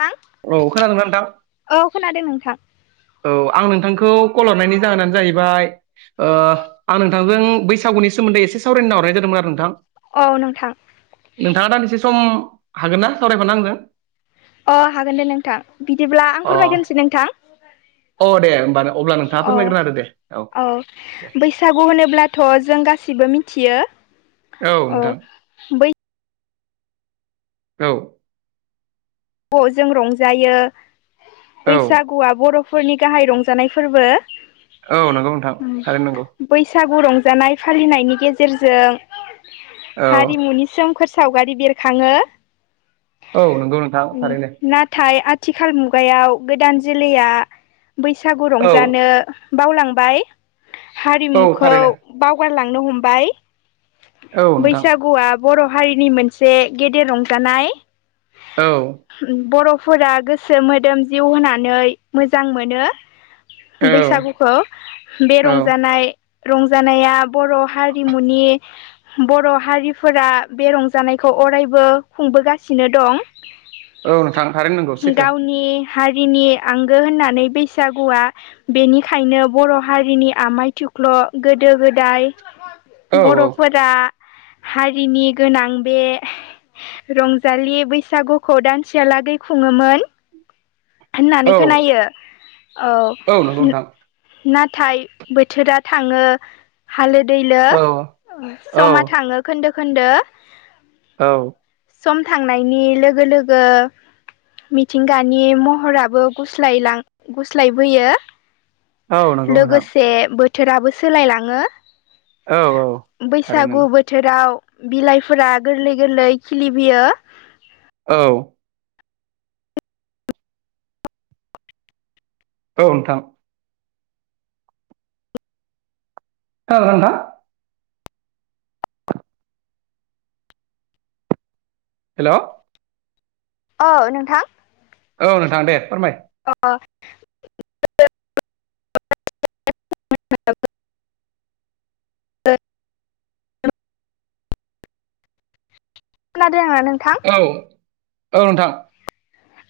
थां औ खोनादों ना नोंथां औ खोनादों नोंथां औ आं नोंथांखौ कल हरनायनि जाहोनानो जाहैबाय ओ आं नोंथांजों बैसागुनि सोमोन्दै एसे सावरायना हरनाय जादोंमोन आरो नोंथां औ नोंथां नोंथाङा दानदिसे सम हागोन ना सावरायफानो आंजों अ हागोन दे नोंथां बिदिब्ला आं अ फोरमायग्रोनोसै नोंथां अ दे होमबानो अब्ला नोंथाङा अ फोरमायग्रोना होदो दे औ दे बैसागु होनोब्लाथ' जों गासिबो मिथियो औ बै औ ब जों रंजायो औ बैसागुआ बर'फोरनि गाहाय रंजानाय फोरबो औ नंगौ नोंथां थारैनो नंगौ बैसागु रंजानाय फालिनायनि गेजेरजों औ हारिमुनि सोम फोर सावगारि बेरखाङो औ नंगौ नोंथां थारैनो नाथाय आथिखाल मुगायाव गोदान जोलैया बैसागु औ रंजानो बावलांबाय औ हारिमुखौ थारैनो बावगारलांनो हमबाय औ नोंथां बैसागुआ बर' हारिनि मोनसे गेदेर रंजानाय औ बर'फोरा गोसो मोदोम जिउ होनानै मोजां मोनो औ बैसागु खौ बे औ रंजानाय रंजानाया बर' हारिमुनि बर' हारिफोरा बे रंजानायखौ अरायबो खुंबोगासिनो दं औ नोंथां थारैनो नंगौ सैथो गावनि हारिनि आंगो होननानै बैसागुआ बेनिखायनो बर' हारिनि आमाय थुख्ल' गोदो गोदाय औ औ बर'फोरा हारिनि गोनां बे रंजालि बैसागुखौ दानसेहालागै खुङोमोन होननानै औ खोनायो औ नंगौ नोंथां नाथाय बोथोरा थाङो हालो दैलो औ औ समा थाङो खोन्दो खोन्दो औ सम थांनायनि लोगो लोगो मिथिंगानि म हराबो गस्लायलां गुस्लायबोयो औ नंगौ नोंथां लोगोसे बो थोराबो सोलायलाङो औ औ थारै बैसागु नंगौ बो थोराव बिलाइफोरा गोरलै गोरलै खिलिबोयो औ औ नोंथां खोनादों ना नोंथां हेल' औ नोंथां औ नोंथां दे फोरमाय। अ खोनादों ना नोंथां? औ औ नोंथां।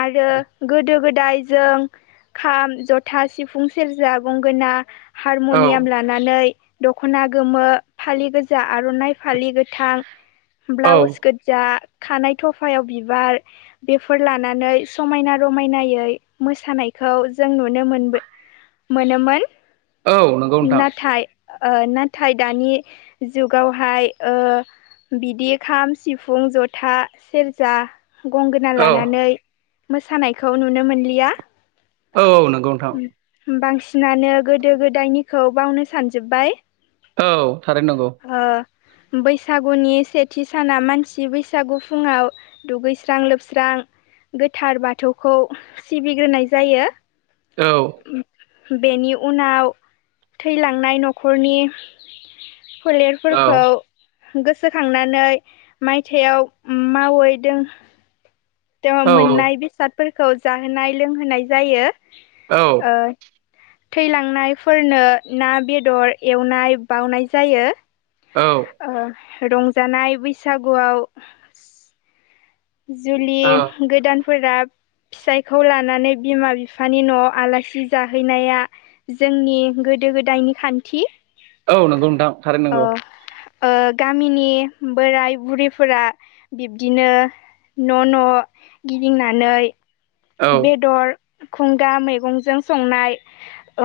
आरो गोदो-गोदाय जों खाम, जथा, सिफुं, सेरजा, गंगोना औ हारमुनियाम लाना नानै दख'ना गोमो फालि गोजा आर'नाइ फालि गोथां औ ब्लाउस गोजा खानाय थफायाव बिबार बेफोर लानानै थानानै समायना रमायनायै मोसानायखौ जों नुनो मोनबो मोनोमोन औ नंगौ नोंथां नाथाय ओ नाथाय दानि जुगावहाय बिदि खाम, सिफुं, जथा, सेरजा गंगोना औ लानानै मोसानायखौ नुनो मोनलिया औ नंगौ नोंथां। बांसिनानो गोदो गोदायनिखौ बावनो सानजोब्बाय। औ थारैनो नंगौ। ओ बैसागुनि सेथि साना मानसि बैसागु फुङाव दुगैस्रां लोबस्रां गोथार बाथौखौ सिबिग्रोनाय जायो। औ। बेनि उनाव थैलांनाय न'खरनि औ फोलेरफोरखौ गोसोखांनानै माइथाइयाव मावै दों मोननाय औ बेसादफोरखौ जाहोनाय लोंहोनाय जायो। औ। थैलांनायफोरनो ना बेदर एवनाय बाउनाय जायो। औ। रंजानाय बैसागुआव जुलि गोदानफोरा। फिसायखौ लानानै बिमा बिफानि न'आव आलासि जाहैनाया। जोंनि गोदो-गोदायनि खान्थि औ नंगौ नोंथां। थारैनो नंगौ गामिनि बोराय बुरैफोरा बिब्दिनो। न' न' गिदिंनानै औ बेदर खुंगा मैगंजों संनाय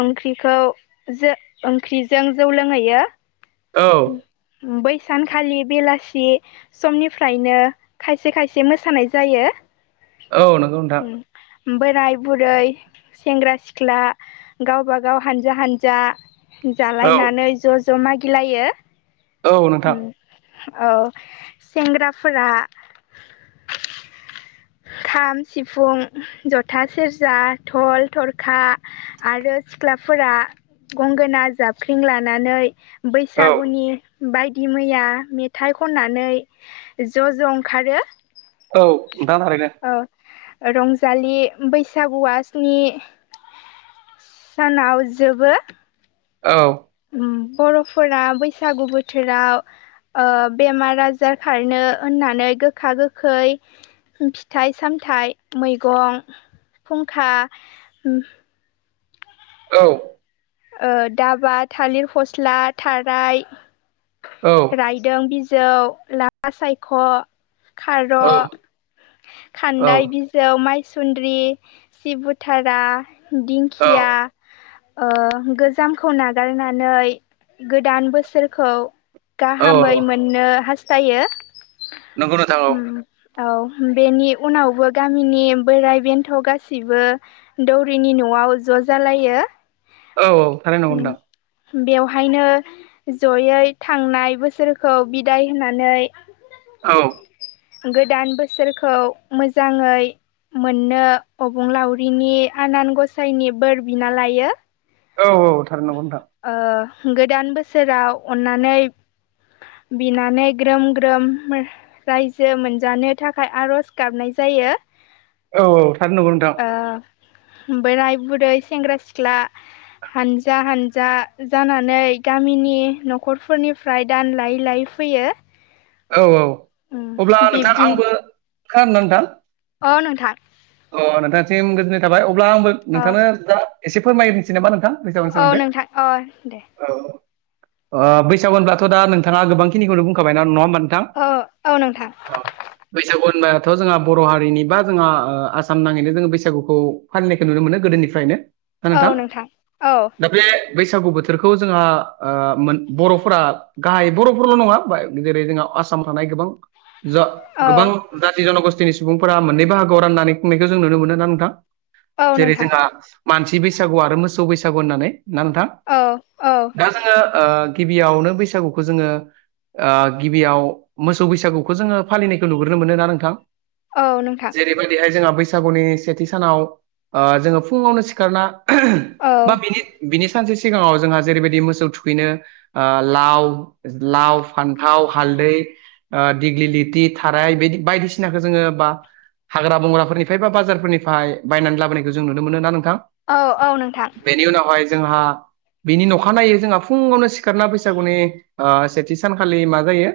ओंख्रिखौ ओंख्रिजों जौ लोंहैयो। औ। बैसानखालि बेलासि समनिफ्रायनो खायसे खायसे मोसानाय जायो। औ नंगौ नोंथां। बोराय बुरै सेंग्रा-सिख्ला गावबा गाव हानजा हानजा औ जालायनानै ज' ज' मागिलायो। औ नोंथां। औ सेंग्राफोरा। खाम, सिफुं, जथा, सेरजा, धल, थरखा आरो सिख्लाफोरा गंगोना जाबफ्रिं लानानै औ बैसागुनि बायदि मैया मेथाइ खननानै ज' ज' ओंखारो। औ नोंथां थारैनो। रंजालि बैसागुवा स्नि सानाव जोबो औ बर'फोरा बैसागु बोथोराव ओ बेमार आजार खारनो होननानै गोखा गोखै फिथाइ सामथाइ मैगं फुंखा उम औ ओ दाबा थालिर फस्ला थाराय औ रायदों बिजौ लाफा सायख' खार' औ औ खान्दाय बि जौ मायसुन्द्रि सिबुथारा औ दिंखिया ओ गोजामखौ नागारनानै गोदान बोसोरखौ औ गाहामै मोननो हास्थायो नंगौ नोंथां औ औ बेनि उनावबो गामिनि बोराय बेन्थ' गासिबो दौरिनि न'आव ज' जालायो औ औ थारैनो नंगौ उम नोंथां बेवहायनो जयै थांनाय बोसोरखौ बिदाय होनानै औ गोदान बोसोरखौ मोजाङै मोननो अबंलावरिनि आनान गसाइनि बोर बिना लायो औ औ थारैनो नंगौ नोंथां ओ गोदान बोसोराव अन्नानै बिनानै ग्रोम ग्रोम रायजो मोनजानो थाखाय आर'ज गाबनाय जायो औ थारैनो नंगौ नोंथां ओ बोराय बुरै सेंग्रा सिख्ला हानजा हानजा जा जानानै गामिनि न'खरफोरनिफ्राय दान लायै लायै फैयो औ औ अब्ला उम नोंथां बिब्दिन आंबो खानादों ना नोंथां अ नोंथां अ नोंथांसिम गोजोननाय थाबाय अब्ला आंबो अ नोंथांनो जा एसे फोरमायसै जेनेबा नोंथां बैसागुनि औ सोमोनदै नोंथां अ दे औ ओ बैसागु होनब्लाथ' दा नोंथाङा गोबांखिनिखौनो बुंखाबाय ना नङा होनबा थां औ औ नोंथां ओ बैसागु होनबाथ' जोंहा बर' हारिनि बा जों हा ओ आसाम नाङैनो जोङो बैसागुखौ फालिनायखौ नुनो मोनो गोदोनिफ्रायनो औ नोंथां औ दा बे बैसागु बोथोरखौ जोंहा ओ मोन बर'फोरा गाहाय बर'फोरल' नङा जेरै जोंहा आसामाव थानाय गोबां जा औ गोबां जाथि जन'गस्थिनि सुबुंफोरा मोननै बाहागोयाव राननानै खुंनायखौ जों नुनो मोनो ना नोंथां औ जेरै नोंथां जोंहा मानसि बैसागु आरो मोसौ बैसागु होननानै ना नोंथां औ औ दा जोङो ओ गिबियावनो बैसागुखौ जोङो आ गिबियाव मोसौ बैसागुखौ जोङो फालिनायखौ नुग्रोनो मोनोना नोंथां औ नोंथां बेबायदिहाय जोंहा बैसागुनि सेथि सानाव ओ जोङो फुङावनो सिखारना औ बा बिनि बिनि सानसे सिगाङाव जोंहा जेरैबायदि मोसौ थुखैनो ओ लाव लाव फानथाव हालदै आ दिग्लिलिथि थाराय बिदि बायदिसिनाखौ जोङो बा हाग्रा बंग्राफोरनि खायफाबा बाजारफोरनिफ्राय बायनानै लाबोनायखौ जों नुनो मोनो ना नोंथां औ औ नोंथां बेनि उनावहाय जोंहा बिनि अखा नायै जोंहा फुङावनो सिखारना बैसागुनि ओ सेथि सानखालि मा जायो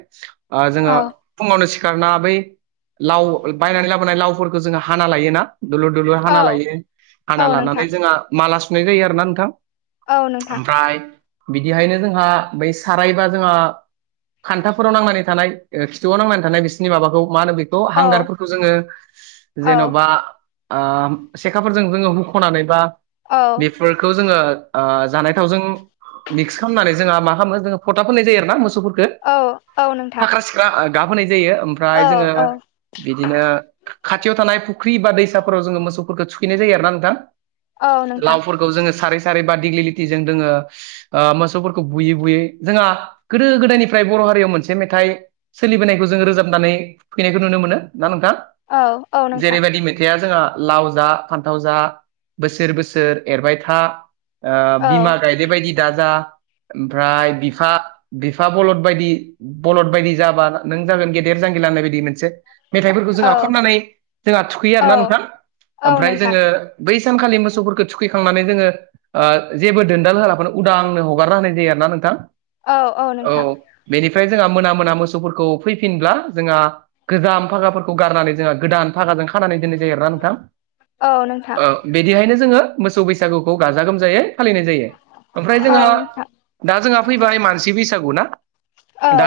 ओ जोङो औ फुङावनो सिखारना बै लाव बायनानै लाबोनाय लावफोरखौ जोङो हाना लायोना दुलुर दुलुर हाना औ लायो औ हाना नोंथां लानानै जोंहा माला सुनाय जायो आरो ना नोंथां औ नोंथां ओमफ्राय बिदिहायनो जोंहा बै सारायबा जोङो खानथाफोराव नांनानै थानाय खिथुआव नांनानै थानाय बिसोरनि माबाखौ मा होनो बेखौ औ हांगारफोरखौ जोङो औ जेन'बा ओ सेखाफोरजों जोङो हुख'नानै बा औ फोरखौ जोङो ओ जानाय थावजों मिक्स खालामनानै जोंहा मा खालामो जोङो फथा फोननाय जायो आरो ना मोसौफोरखौ औ औ नोंथां फाख्रा सिख्रा गाब होनाय जायो ओमफ्राय औ जोङो औ बिदिनो खाथियाव थानाय फुख्रि बा दैसाफोराव जोङो मोसौफोरखौ थुखैनाय जायो आरोना नोंथां औ नोंथां लावफोरखौ जोङो सारै सारै बा दिग्लि लिथिजों जोङो ओ मोसौफोरखौ बुयै बुयै जोंहा गोदो गोदायनिफ्राय बर' हारियाव मोनसे मेथाइ सोलिबोनायखौ जों रोजाबनानै थुखैनायखौ नुनो मोनो ना नोंथा औ औ नोंथां जेरैबायदि मेथाइआ जोंहा लाव जा फानथाव जा बोसोर बोसोर एरबाय था ओ औ बिमा गायदे बायदि दाजा ओमफ्राय बिफा बिफा बलद बायदि बलद बायदि जाबा नों जागोन गेदेर जांगिला होननाय बायदि मोनसे मेथाइफोरखौ औ जोंहा खननानै जोंहा थुखैयो औ आरोना नोंथां औ ओमफ्राय नोंथां जोङो बै सानखालि मोसौफोरखौ थुखैखांनानै जोङो ओ जेबो दोनदाल होलाफोरानो उदांनो हगारना होनाय जायो आरोना नोंथां औ औ नोंथां बेनिफ्राय जोंहा मोना मोना मोसौफोरखौ फैफिनब्ला जोंहा गोजाम फागाफोरखौ गारनानै जोंहा गोदान भागाजों खानानै दोननाय जायो आरोना नोंथां औ नोंथां बिदिहायनो जोङो मोसौ बैसागुखौ गाजा गोमजायै फालिनाय जायो ओमफ्राय औ जोंहा नोंथां दा जोंहा फैबाय मानसि बैसागु ना औ दा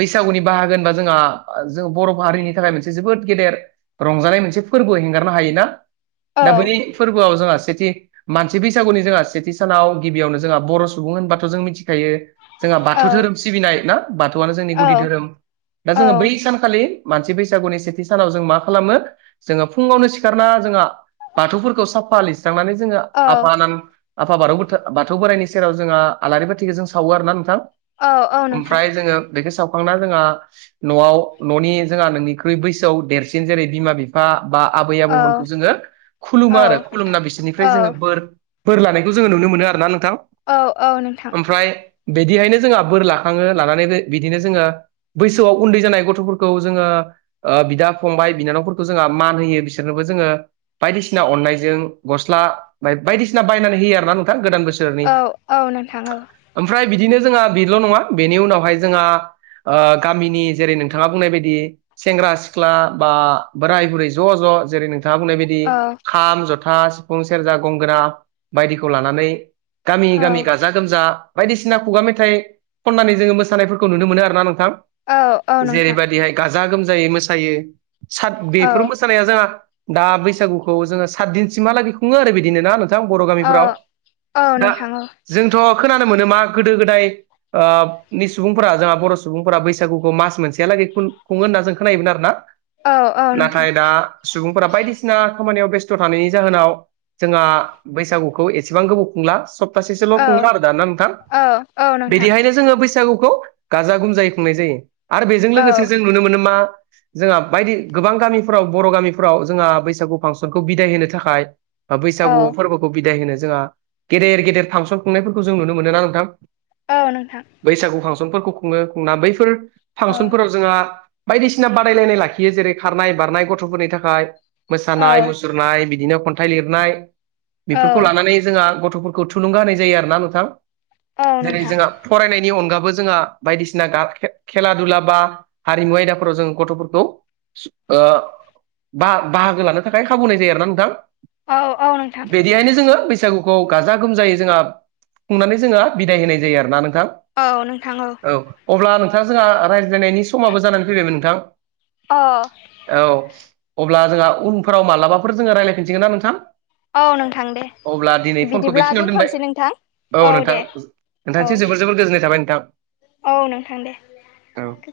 बैसागुनि बाहागो होनबा जोंहा जों बर' माहारिनि थाखाय मोनसे जोबोद गेदेर रंजानाय मोनसे फोरबो हेंगारनो हायै ना औ दा बै फोरबोआव जोंहा सेथि मानसि बैसागुनि जोंहा सेथि सानाव गिबियावनो जोंहा बर' सुबुं होनबाथ' जों मिथिखायो जोंहा औ बाथौ धोरोम सिबिनाय ना बाथौआनो जोंनि औ गुदि धोरोम दा जोङो बै सानखालि मानसि बैसागुनि सेथि सानाव जों मा खालामो जोङो फुङावनो सिखारना जोंहा बाथौफोरखौ साफा लिरस्रांनानै जोङो औ आफा आनान आफा बाथौ बाथौ बोराइनि सेराव जोंहा आलारि बाथिखौ जों सावो आरोना नोंथां औ नोंथां ओमफ्राय जोङो बेखौ सावखांना जोंहा न'आव न'नि जोंहा नोंनिख्रुइ बैसोआव देरसिन जेरै बिमा बि बा बा आबै औ आबौमोनखौ जोङो औ खुलुमो आरो खुलुमना औ बिसोरनिफ्राय जोङो बोर बोर लायानायखौ जोङो नुनो मोनो आरो ना नोंथां औ औ नोंथां ओमफ्राय बिदिहायनो जोंहा बोर लाखाङो लानानै बिदिनो जोङो बैसोआव उन्दै जानाय गथ'फोरखौ जोङो ओ बिदा फंबाय बिनानावफोरखौ जोंहा मान होयो बिसोरनोबो जोङो बायदिसिना अननायजों गस्ला बायदिसिना बायनानै होयो आरो ना नोंथां गोदान बोसो औ औ नोंथां औ ओमफ्राय बिदिनो जोंहा बेल' नङा बेनि उनावहाय जोंहा ओ गामिनि जेरै नोंथाङा बुंनाय बायदि सेंग्रा सिख्ला बा बोराय बुरै ज' ज' जेरै नोंथाङा बुंनाय बायदि औ खाम जथा सिफुं सेरजा गंगोना बायदिखौ लानानै गामि औ गामि गासै जा गोमजा बायदिसिना खुगा मेथाइ खननानै जोङो मोसानायफोरखौ नुनो मोनो आरोना नोंथां औ औ नोंथां जेरैबायदिहाय गाजा गोमजायै मोसायो साद औ बेफोर मोसानाया जाहा दा बैसागुखौ जोङो सात दिनसिमहालागै खुङो आरो बिदिनो ना नों थां बर' गामिफ्राव दा जोंथ' खोनानो मोनो मा गोदो गोदाय नि सुबुंफोरा जोंहा बर' सुबुंफोरा बैसागुखौ मास मोनसेहालागै खुङो होनना जों खोनायोमोन आरोना। औ नोंथां नाथाय दा सुबुंफोरा बायदिसिना खामानियाव बेस्थ' थानायनि जाहोनाव जोंहा बैसागुखौ एसेबां गोबाव खुंला सब थासेसोल' औ खुङो आरो दाना नोंथां औ नोंथां औ नोंथां औ नोंथां औ नोंथां बिदिहायनो जोङो बैसागुखौ गाजा गोमजायै खुंनाय जायो आरो बेजों लोगोसे जों नुनो मोनो मा जोंहा बायदि गोबां गामिफोराव बर' गामिफोराव जोंहा बैसागु फांसनखौ बिदाय होनो थाखाय बा औ बैसागु फोरबोखौ बिदाय होनो जोंहा गेदेर गेदेर फांसन खुंनायफोरखौ जों नुनो मोनो ना नोंथां। औ नोंथां। बैसागु फांसनफोरखौ खुङो खुंना बैफोर फांसनफोराव जोंहा बायदिसिना बादायलायनाय लाखियो। जेरै खारनाय बारनाय गथ'फोरनि थाखाय मोसानाय, मुसुरनाय, बिदिनो खन्थाइ लिरनाय, बेफोरखौ लानानै जोंहा गथ'फोरखौ थुलुंगा होनाय जायो आरोना नोंथां औ जेरै नोंथां जोंहा फरायनायनि अनगाबो जोंहा बायदिसिना खेला दुला बा हारिमु आयदाफोराव जों गथ'फोरखौ बाहागो लानो थाखाय खाबु होनाय जायो आरोना नोंथां। बिदिहायनो जोङो बैसागु गाजा गोमजायै जोंहा बुंनानै जोङो बिदाय होनाय जायो आरोना नोंथां। औ नोंथां औ। औ अब्ला नोंथाङा जोंहा रायज्लायनायनि समाबो जानानै फैबायमोन नोंथां। अ। औ अब्ला जोंहा उनफोराव मालाबाफोर जोङो रायज्लायफिनसिगोन ना नोंथां। औ नोंथां दे अब्ला दिनै फनखौ बिदिब्ला बेखिनिाव दोनबाय दोनथ'नोसै नोंथां औ नोंथां। नोंथां औ दे जोर जोबोर गोजोननाय थाबाय नोंथां। औ नोंथां दे। औ।